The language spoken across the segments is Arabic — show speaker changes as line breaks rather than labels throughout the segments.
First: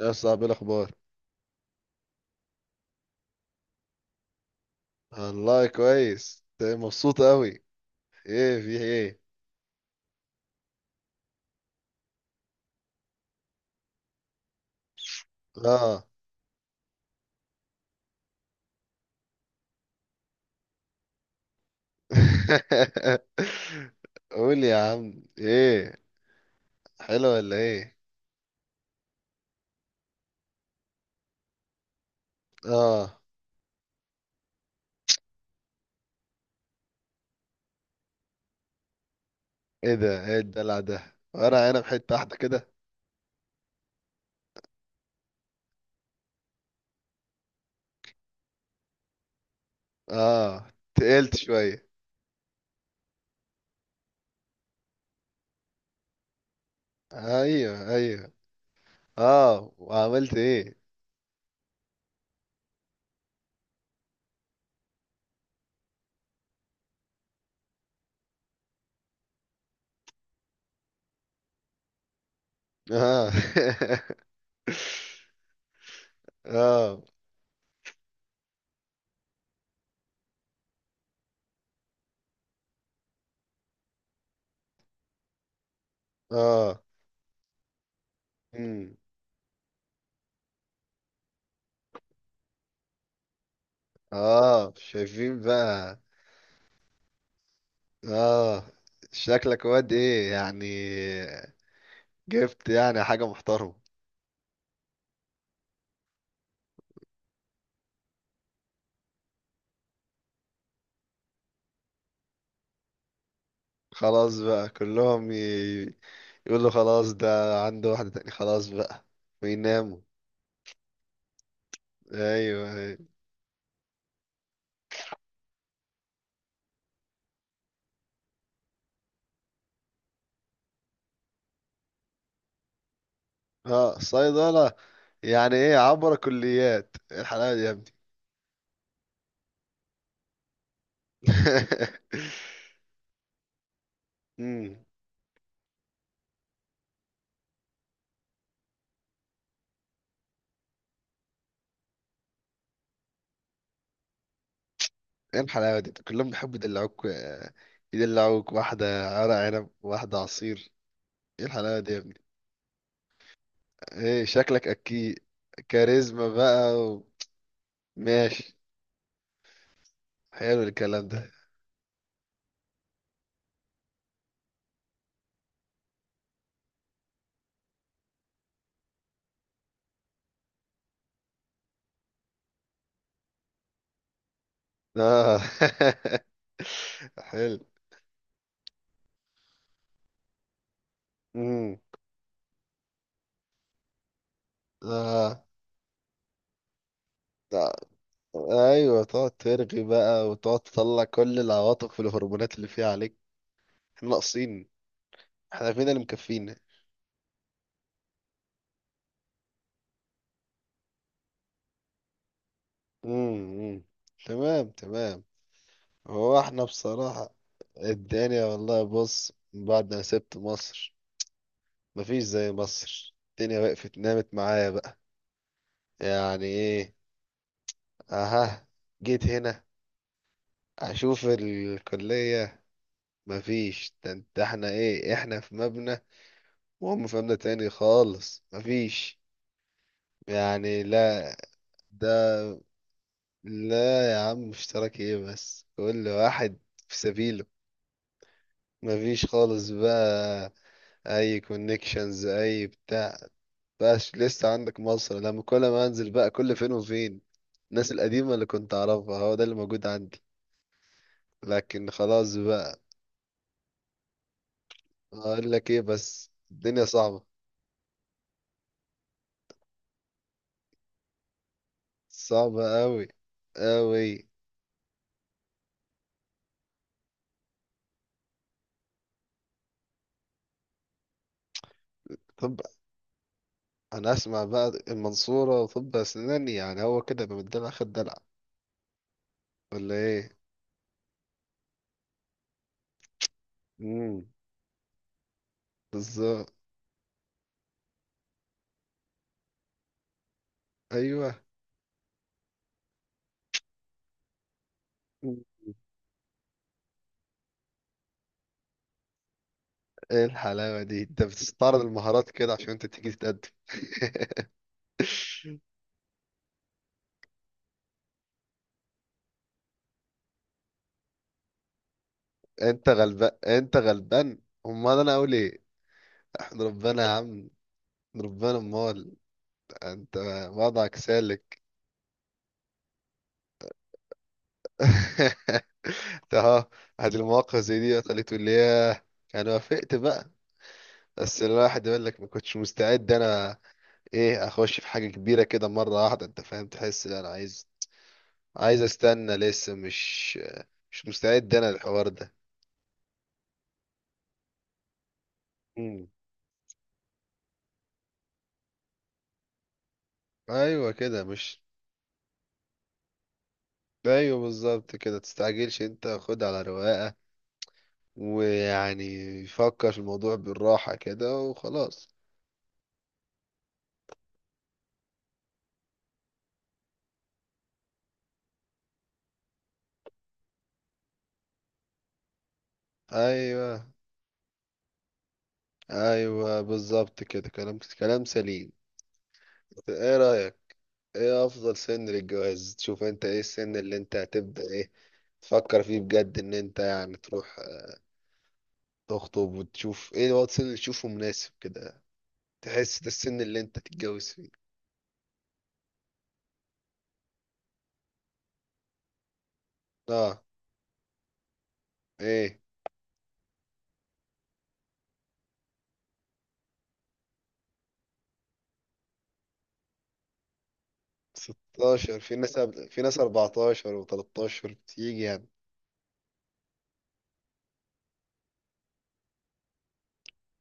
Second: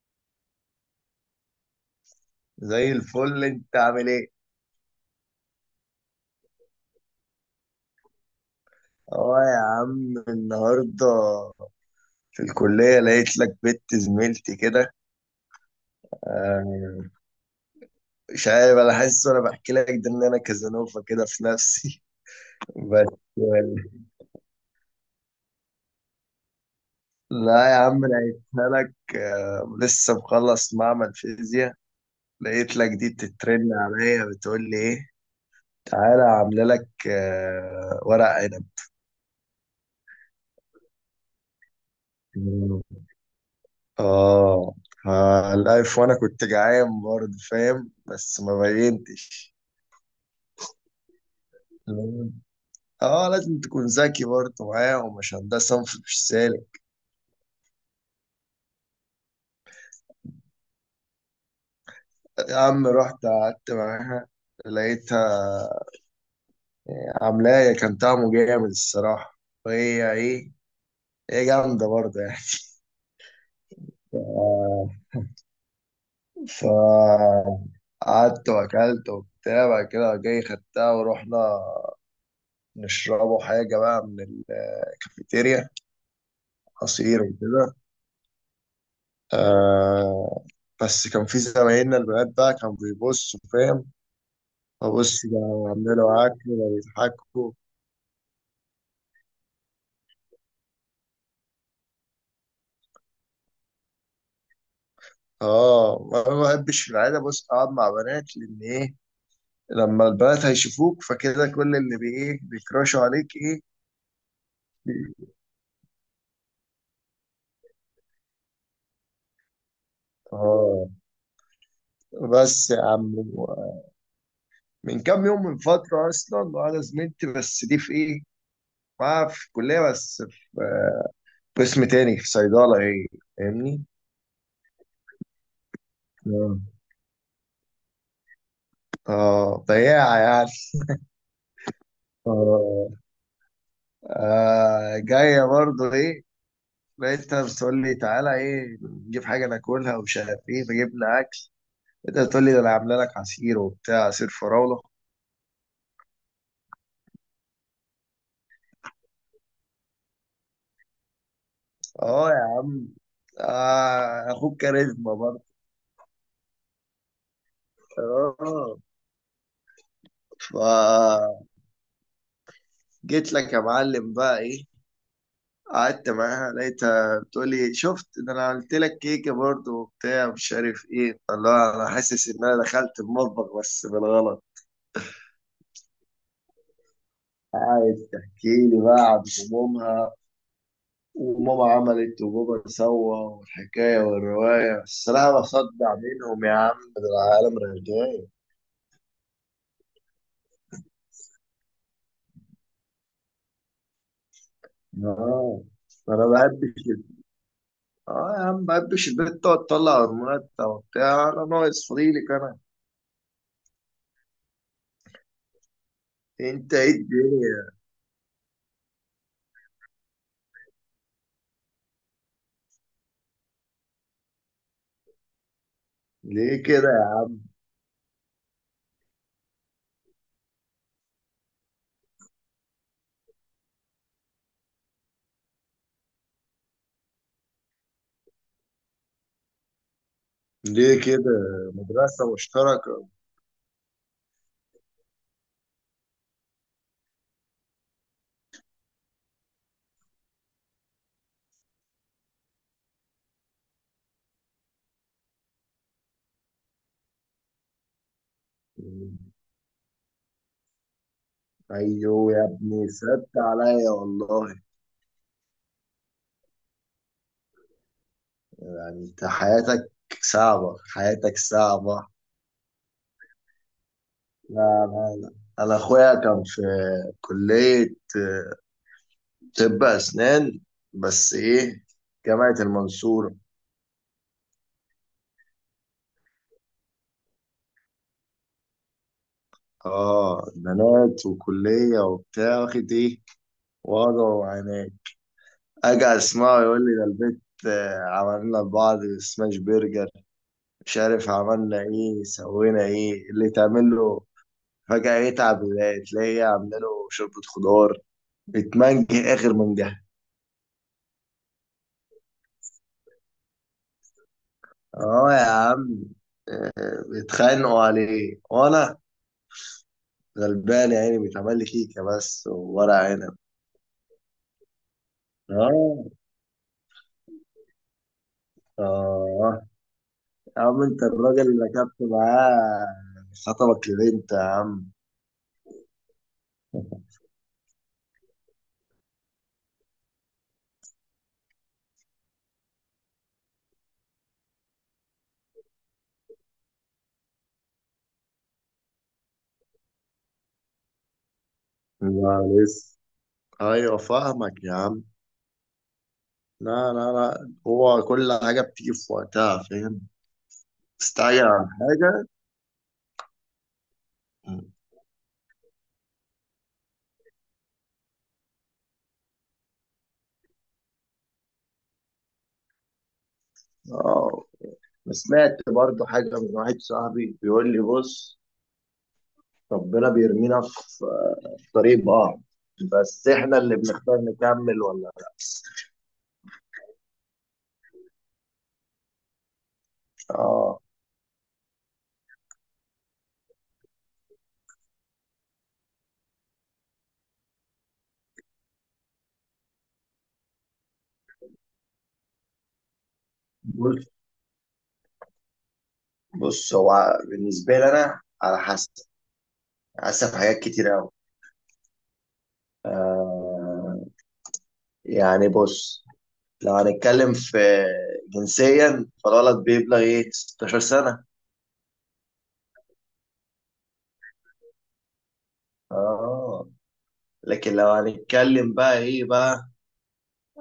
يا صاحبي إيه الاخبار؟
زي الفل انت عامل ايه؟
والله كويس. إنت مبسوط قوي، ايه في ايه؟
اه يا عم، النهارده في الكلية لقيت لك بنت زميلتي كده.
اه.
آه، مش عارف، انا حاسس وانا بحكي لك ده ان انا كازانوفا كده في نفسي. بس
قول يا عم ايه؟ حلو ولا
لا يا
ايه؟
عم، لقيتها لك. لسه مخلص معمل فيزياء، لقيت لك دي
اه.
بتترن عليا، بتقول لي ايه تعالى عامله لك ورق
ايه ده؟ ايه الدلع ده؟ ورق عنب حته واحده كده.
عنب. اه، الألف، وأنا كنت جعان برضه فاهم، بس ما بينتش.
اه تقلت شويه.
اه لازم تكون ذكي برضه معاهم عشان ده صنف مش سالك.
ايوه ايوه. اه وعملت ايه؟
يا عم رحت قعدت معاها، لقيتها عاملاية كان طعمه جامد الصراحة. وهي ايه، هي جامدة برضه يعني.
اه.
آه،
اه.
فقعدت وأكلت وبتاع، بعد كده جاي خدتها ورحنا نشربوا حاجة بقى من الكافيتيريا،
اه.
عصير وكده.
امم.
آه. بس كان في زمايلنا البنات بقى كانوا بيبصوا فاهم،
اه
ببص ده
شايفين بقى.
عاملوا عك بيضحكوا.
اه شكلك واد ايه يعني؟ جبت يعني حاجة محترمة؟
اه انا ما بحبش في العاده، بص، اقعد مع بنات، لان ايه، لما البنات هيشوفوك فكده كل اللي بي ايه بيكراشوا عليك ايه.
خلاص بقى يقولوا خلاص ده عنده واحدة تاني، خلاص بقى ويناموا.
اه بس
ايوه
يا
ايوه.
عم، من كام يوم، من فتره اصلا، وانا زميلتي بس دي في ايه، معاها في الكليه بس، في قسم تاني في صيدله ايه، فاهمني.
اه صيدلة؟ يعني ايه عبر
اه،
كليات؟ ايه الحلاوة دي يا ابني؟
بياعه يعني. اه،
امم.
آه، جاية برضه ايه، لقيتها بتقول لي تعالى ايه نجيب حاجة ناكلها ومش عارف ايه، فجبنا أكل. لقيتها بتقول لي ده أنا عاملة لك عصير وبتاع، عصير فراولة.
ايه الحلاوة دي؟ كلهم بيحبوا يدلعوك يدلعوك واحدة ورق عنب، واحدة عصير. ايه الحلاوة دي يا ابني؟
اه يا عم،
ايه
آه، أخوك
شكلك
كاريزما
اكيد
برضه.
كاريزما بقى ماشي،
اه،
حلو الكلام ده.
فجيت لك يا معلم بقى ايه، قعدت معاها لقيتها بتقول لي شفت ده أنا عملت لك كيكة برضه وبتاع، مش عارف ايه، الله، أنا حاسس إن أنا دخلت المطبخ بس بالغلط.
اه. حلو.
عايز تحكي لي بقى عن همومها، وماما
امم.
عملت وبابا سوى والحكاية والرواية، الصراحة
اه.
بصدع منهم يا عم، ده العالم
ده-
رغاية.
ايوه تقعد ترغي بقى وتقعد تطلع كل العواطف والهرمونات اللي فيها عليك. احنا ناقصين؟
اه،
احنا فينا اللي
أنا ما
مكفينا.
بحبش ال- اه يا عم، ما بحبش البنت تقعد تطلع هرمونات وبتاع، أنا ناقص فضيلك أنا.
امم. تمام تمام. هو احنا
أنت إيه
بصراحة
الدنيا؟
الدنيا والله بص، من بعد ما سبت مصر مفيش زي مصر. الدنيا وقفت نامت معايا بقى، يعني
ليه كده
ايه.
يا
اها. جيت هنا اشوف الكلية، مفيش. ده انت احنا ايه؟ احنا في مبنى وهم في مبنى تاني خالص. مفيش
عم؟
يعني،
ليه كده،
لا.
مدرسة
ده
مشتركة؟
لا يا عم، اشتراك ايه بس؟ كل واحد في سبيله، مفيش خالص بقى. اي كونكشنز اي بتاع. بقاش لسه عندك مصر، لما كل ما انزل بقى كل فين وفين الناس القديمة اللي كنت اعرفها، هو ده اللي موجود عندي. لكن
أيوه
خلاص
يا
بقى.
ابني، صدت عليا والله.
اقول لك ايه؟ بس الدنيا صعبة.
يعني أنت حياتك صعبة، حياتك صعبة؟
صعبة قوي قوي.
لا، لا، لا، انا اخويا كان في كلية طب اسنان، بس ايه، جامعة
طب
المنصورة.
انا اسمع بقى، المنصورة طب اسنان، يعني هو كده يبقى من الدلع خد دلع ولا ايه؟
اه بنات وكلية وبتاع، واخد ايه، وضع
امم.
وعناد. اجي
بالظبط.
اسمعه يقول لي ده البيت عملنا لبعض سماش برجر، مش عارف
ايوه.
عملنا ايه سوينا ايه اللي تعمل له. فجأة
مم.
يتعب تلاقيه عامله شوربة خضار بتمنج اخر. من
ايه الحلاوة دي؟ انت بتستعرض المهارات كده عشان انت تيجي تتقدم؟
اه يا عم، بيتخانقوا عليه وانا غلبان يا عيني، بيتعمل لي كيكه بس
انت
وورق
غلبان،
عنب.
انت غلبان. امال انا اقول ايه؟
اه.
احمد ربنا يا عم، احمد ربنا. امال
اه
انت
يا عم،
وضعك
انت الراجل
سالك.
اللي ركبت معاه، خطبك لبنت يا عم.
انت اهو. هذه المواقف زي دي خليته اللي هي انا وافقت بقى. بس الواحد يقول لك ما كنتش مستعد انا، ايه اخش في حاجة كبيرة كده مرة واحدة، انت فاهم؟ تحس لا انا عايز، استنى لسه. مش مستعد انا للحوار ده.
لا لسه. ايوه فاهمك يا عم.
مم.
لا لا لا، هو كل حاجه بتيجي في وقتها، فاهم،
ايوه كده
تستعجل
مش
على حاجه.
ايوه بالظبط كده. تستعجلش، انت خد على رواقة ويعني فكر في الموضوع بالراحة كده وخلاص.
اه، أنا سمعت برضو حاجه من واحد صاحبي، بيقول لي بص، ربنا بيرمينا في في طريق بعض، بس احنا اللي
ايوه
بنختار نكمل ولا لا.
ايوه بالظبط كده. كلام كلام سليم. ايه رأيك؟
اه،
ايه افضل سن للجواز؟ تشوف انت ايه السن اللي انت هتبدأ ايه تفكر فيه بجد ان انت يعني تروح تخطب، وتشوف ايه الوقت السن اللي تشوفه مناسب كده؟ تحس ده السن اللي انت
بص،
تتجوز فيه.
بص، هو بالنسبه لي انا على حسب، على حسب
اه
حاجات كتير قوي.
ايه
آه، يعني بص، لو هنتكلم في جنسيا، فالولد بيبلغ ايه 16 سنه.
16. في ناس في ناس 14 و13 بتيجي يعني.
اه لكن لو هنتكلم بقى ايه بقى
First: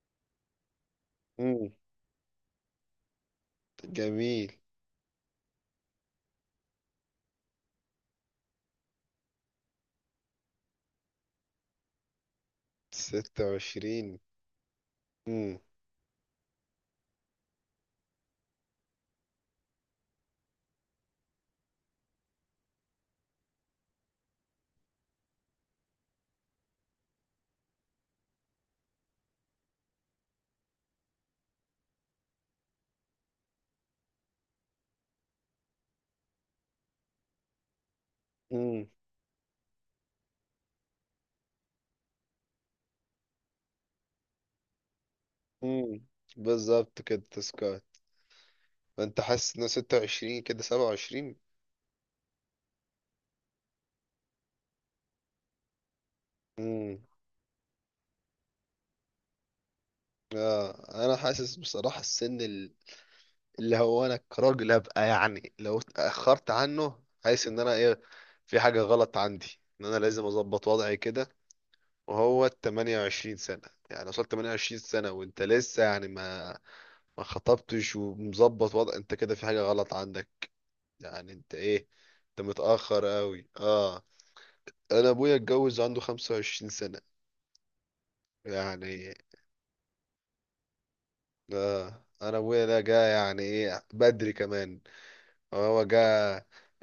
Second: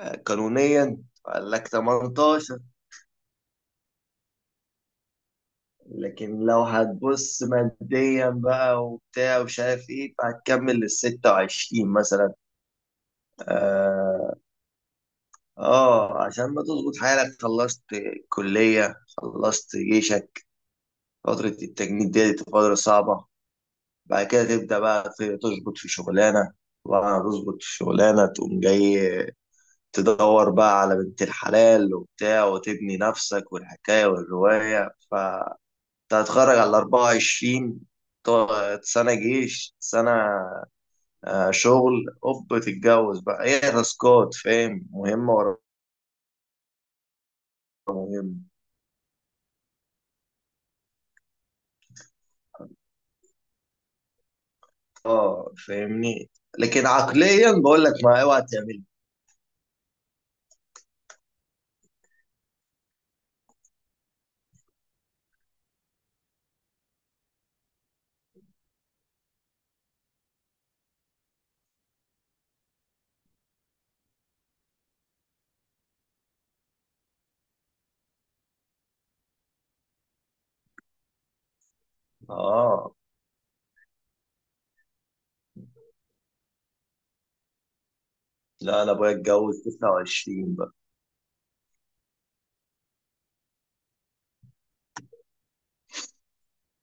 قانونيا، قال لك
امم.
18.
جميل.
لكن لو هتبص ماديا بقى وبتاع ومش عارف ايه، فهتكمل لل 26 مثلا.
26.
اه،
امم
عشان ما تظبط حالك، خلصت كلية، خلصت جيشك، فترة التجنيد دي، دي فترة صعبة. بعد كده تبدأ بقى تظبط في شغلانة، وبعد ما تظبط في شغلانة تقوم جاي تدور بقى على بنت الحلال وبتاع، وتبني نفسك والحكاية والرواية. كنت هتخرج على 24.
امم
سنة جيش، سنة شغل اوب، تتجوز بقى، هي تاسكات فاهم، مهمة ورا
امم بالظبط كده تسكات.
مهمة.
فانت حاسس ان 26 كده 27.
اه فاهمني. لكن
امم.
عقليا بقول لك ما اوعى تعمل.
اه انا حاسس بصراحة السن اللي هو انا كراجل ابقى، يعني لو اتاخرت عنه حاسس ان انا ايه، في حاجه غلط عندي ان انا لازم اظبط وضعي كده. وهو 28 سنه يعني، وصلت 28 سنه وانت لسه يعني ما خطبتش ومظبط وضع، انت كده في حاجه غلط عندك. يعني انت ايه، انت
اه،
متاخر قوي. اه. انا ابويا اتجوز عنده 25 سنه
لا انا ابويا
يعني.
اتجوز 29 بقى.
آه انا ابويا ده جه يعني ايه بدري كمان. هو جه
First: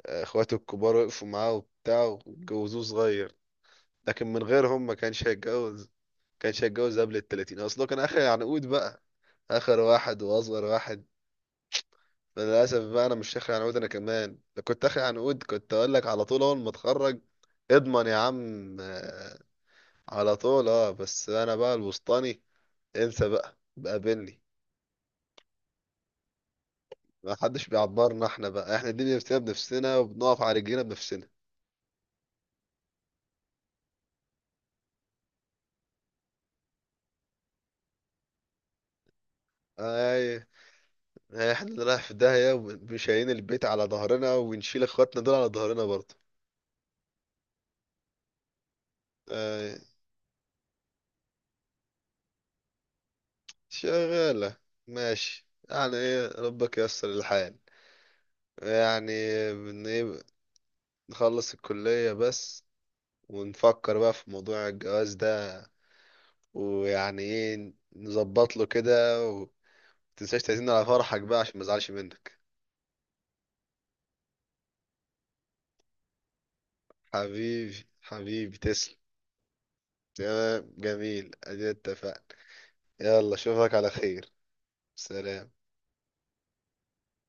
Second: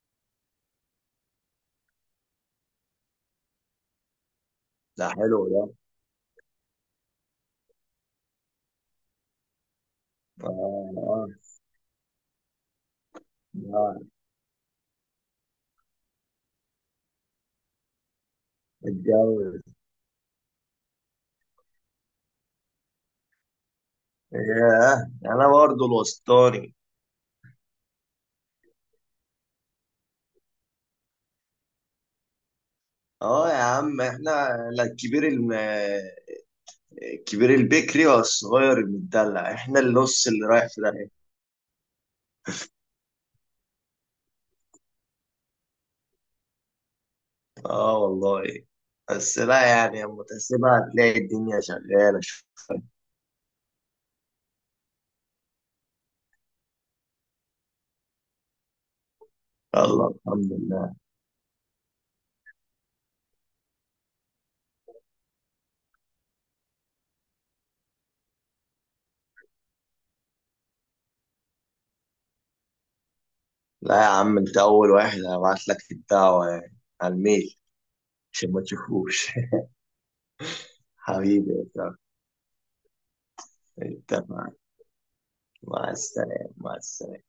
اخواته الكبار وقفوا معاه وبتاع واتجوزوه صغير. لكن من غيرهم ما
ده
كانش
حلو ده.
هيتجوز، ما كانش هيتجوز قبل التلاتين، اصله كان اخر عنقود بقى. اخر واحد
اه.
واصغر واحد.
اه،
للاسف بقى انا مش اخر عنقود. انا
آه،
كمان لو كنت اخر عنقود كنت اقول لك على طول اول ما اتخرج اضمن يا عم
اتجوز.
على طول. اه بس انا بقى الوسطاني، انسى بقى، بقابلني.
ياه، انا برضه الوسطاني.
ما حدش بيعبرنا احنا بقى. احنا دي بنفسنا بنفسنا وبنقف على رجلينا بنفسنا.
اه يا عم، احنا لا، الكبير، الكبير البكري والصغير المدلع، احنا النص
اي
اللي رايح في داهية.
احنا اللي رايح في داهية، ومش شايلين البيت على ظهرنا ونشيل اخواتنا دول على ظهرنا برضه.
اه والله. بس لا
آه.
يعني، لما تحسبها هتلاقي الدنيا شغالة.
شغالة. ماشي، يعني ايه ربك ييسر الحال يعني. بن
الله،
ايه.
الحمد لله.
نخلص الكلية بس ونفكر بقى في موضوع الجواز ده، ويعني ايه نظبط له كده. ومتنساش تعزمنا على فرحك بقى عشان ما ازعلش منك.
لا يا عم، انت اول واحد هبعت لك الدعوة، يعني على الميل،
حبيبي
عشان
حبيبي،
ما
تسلم.
تشوفوش.
تمام جميل،
حبيبي
ادينا
يا
اتفقنا. يلا اشوفك على
صاحبي،
خير.
اتفقنا.
سلام.
مع السلامة، مع السلامة.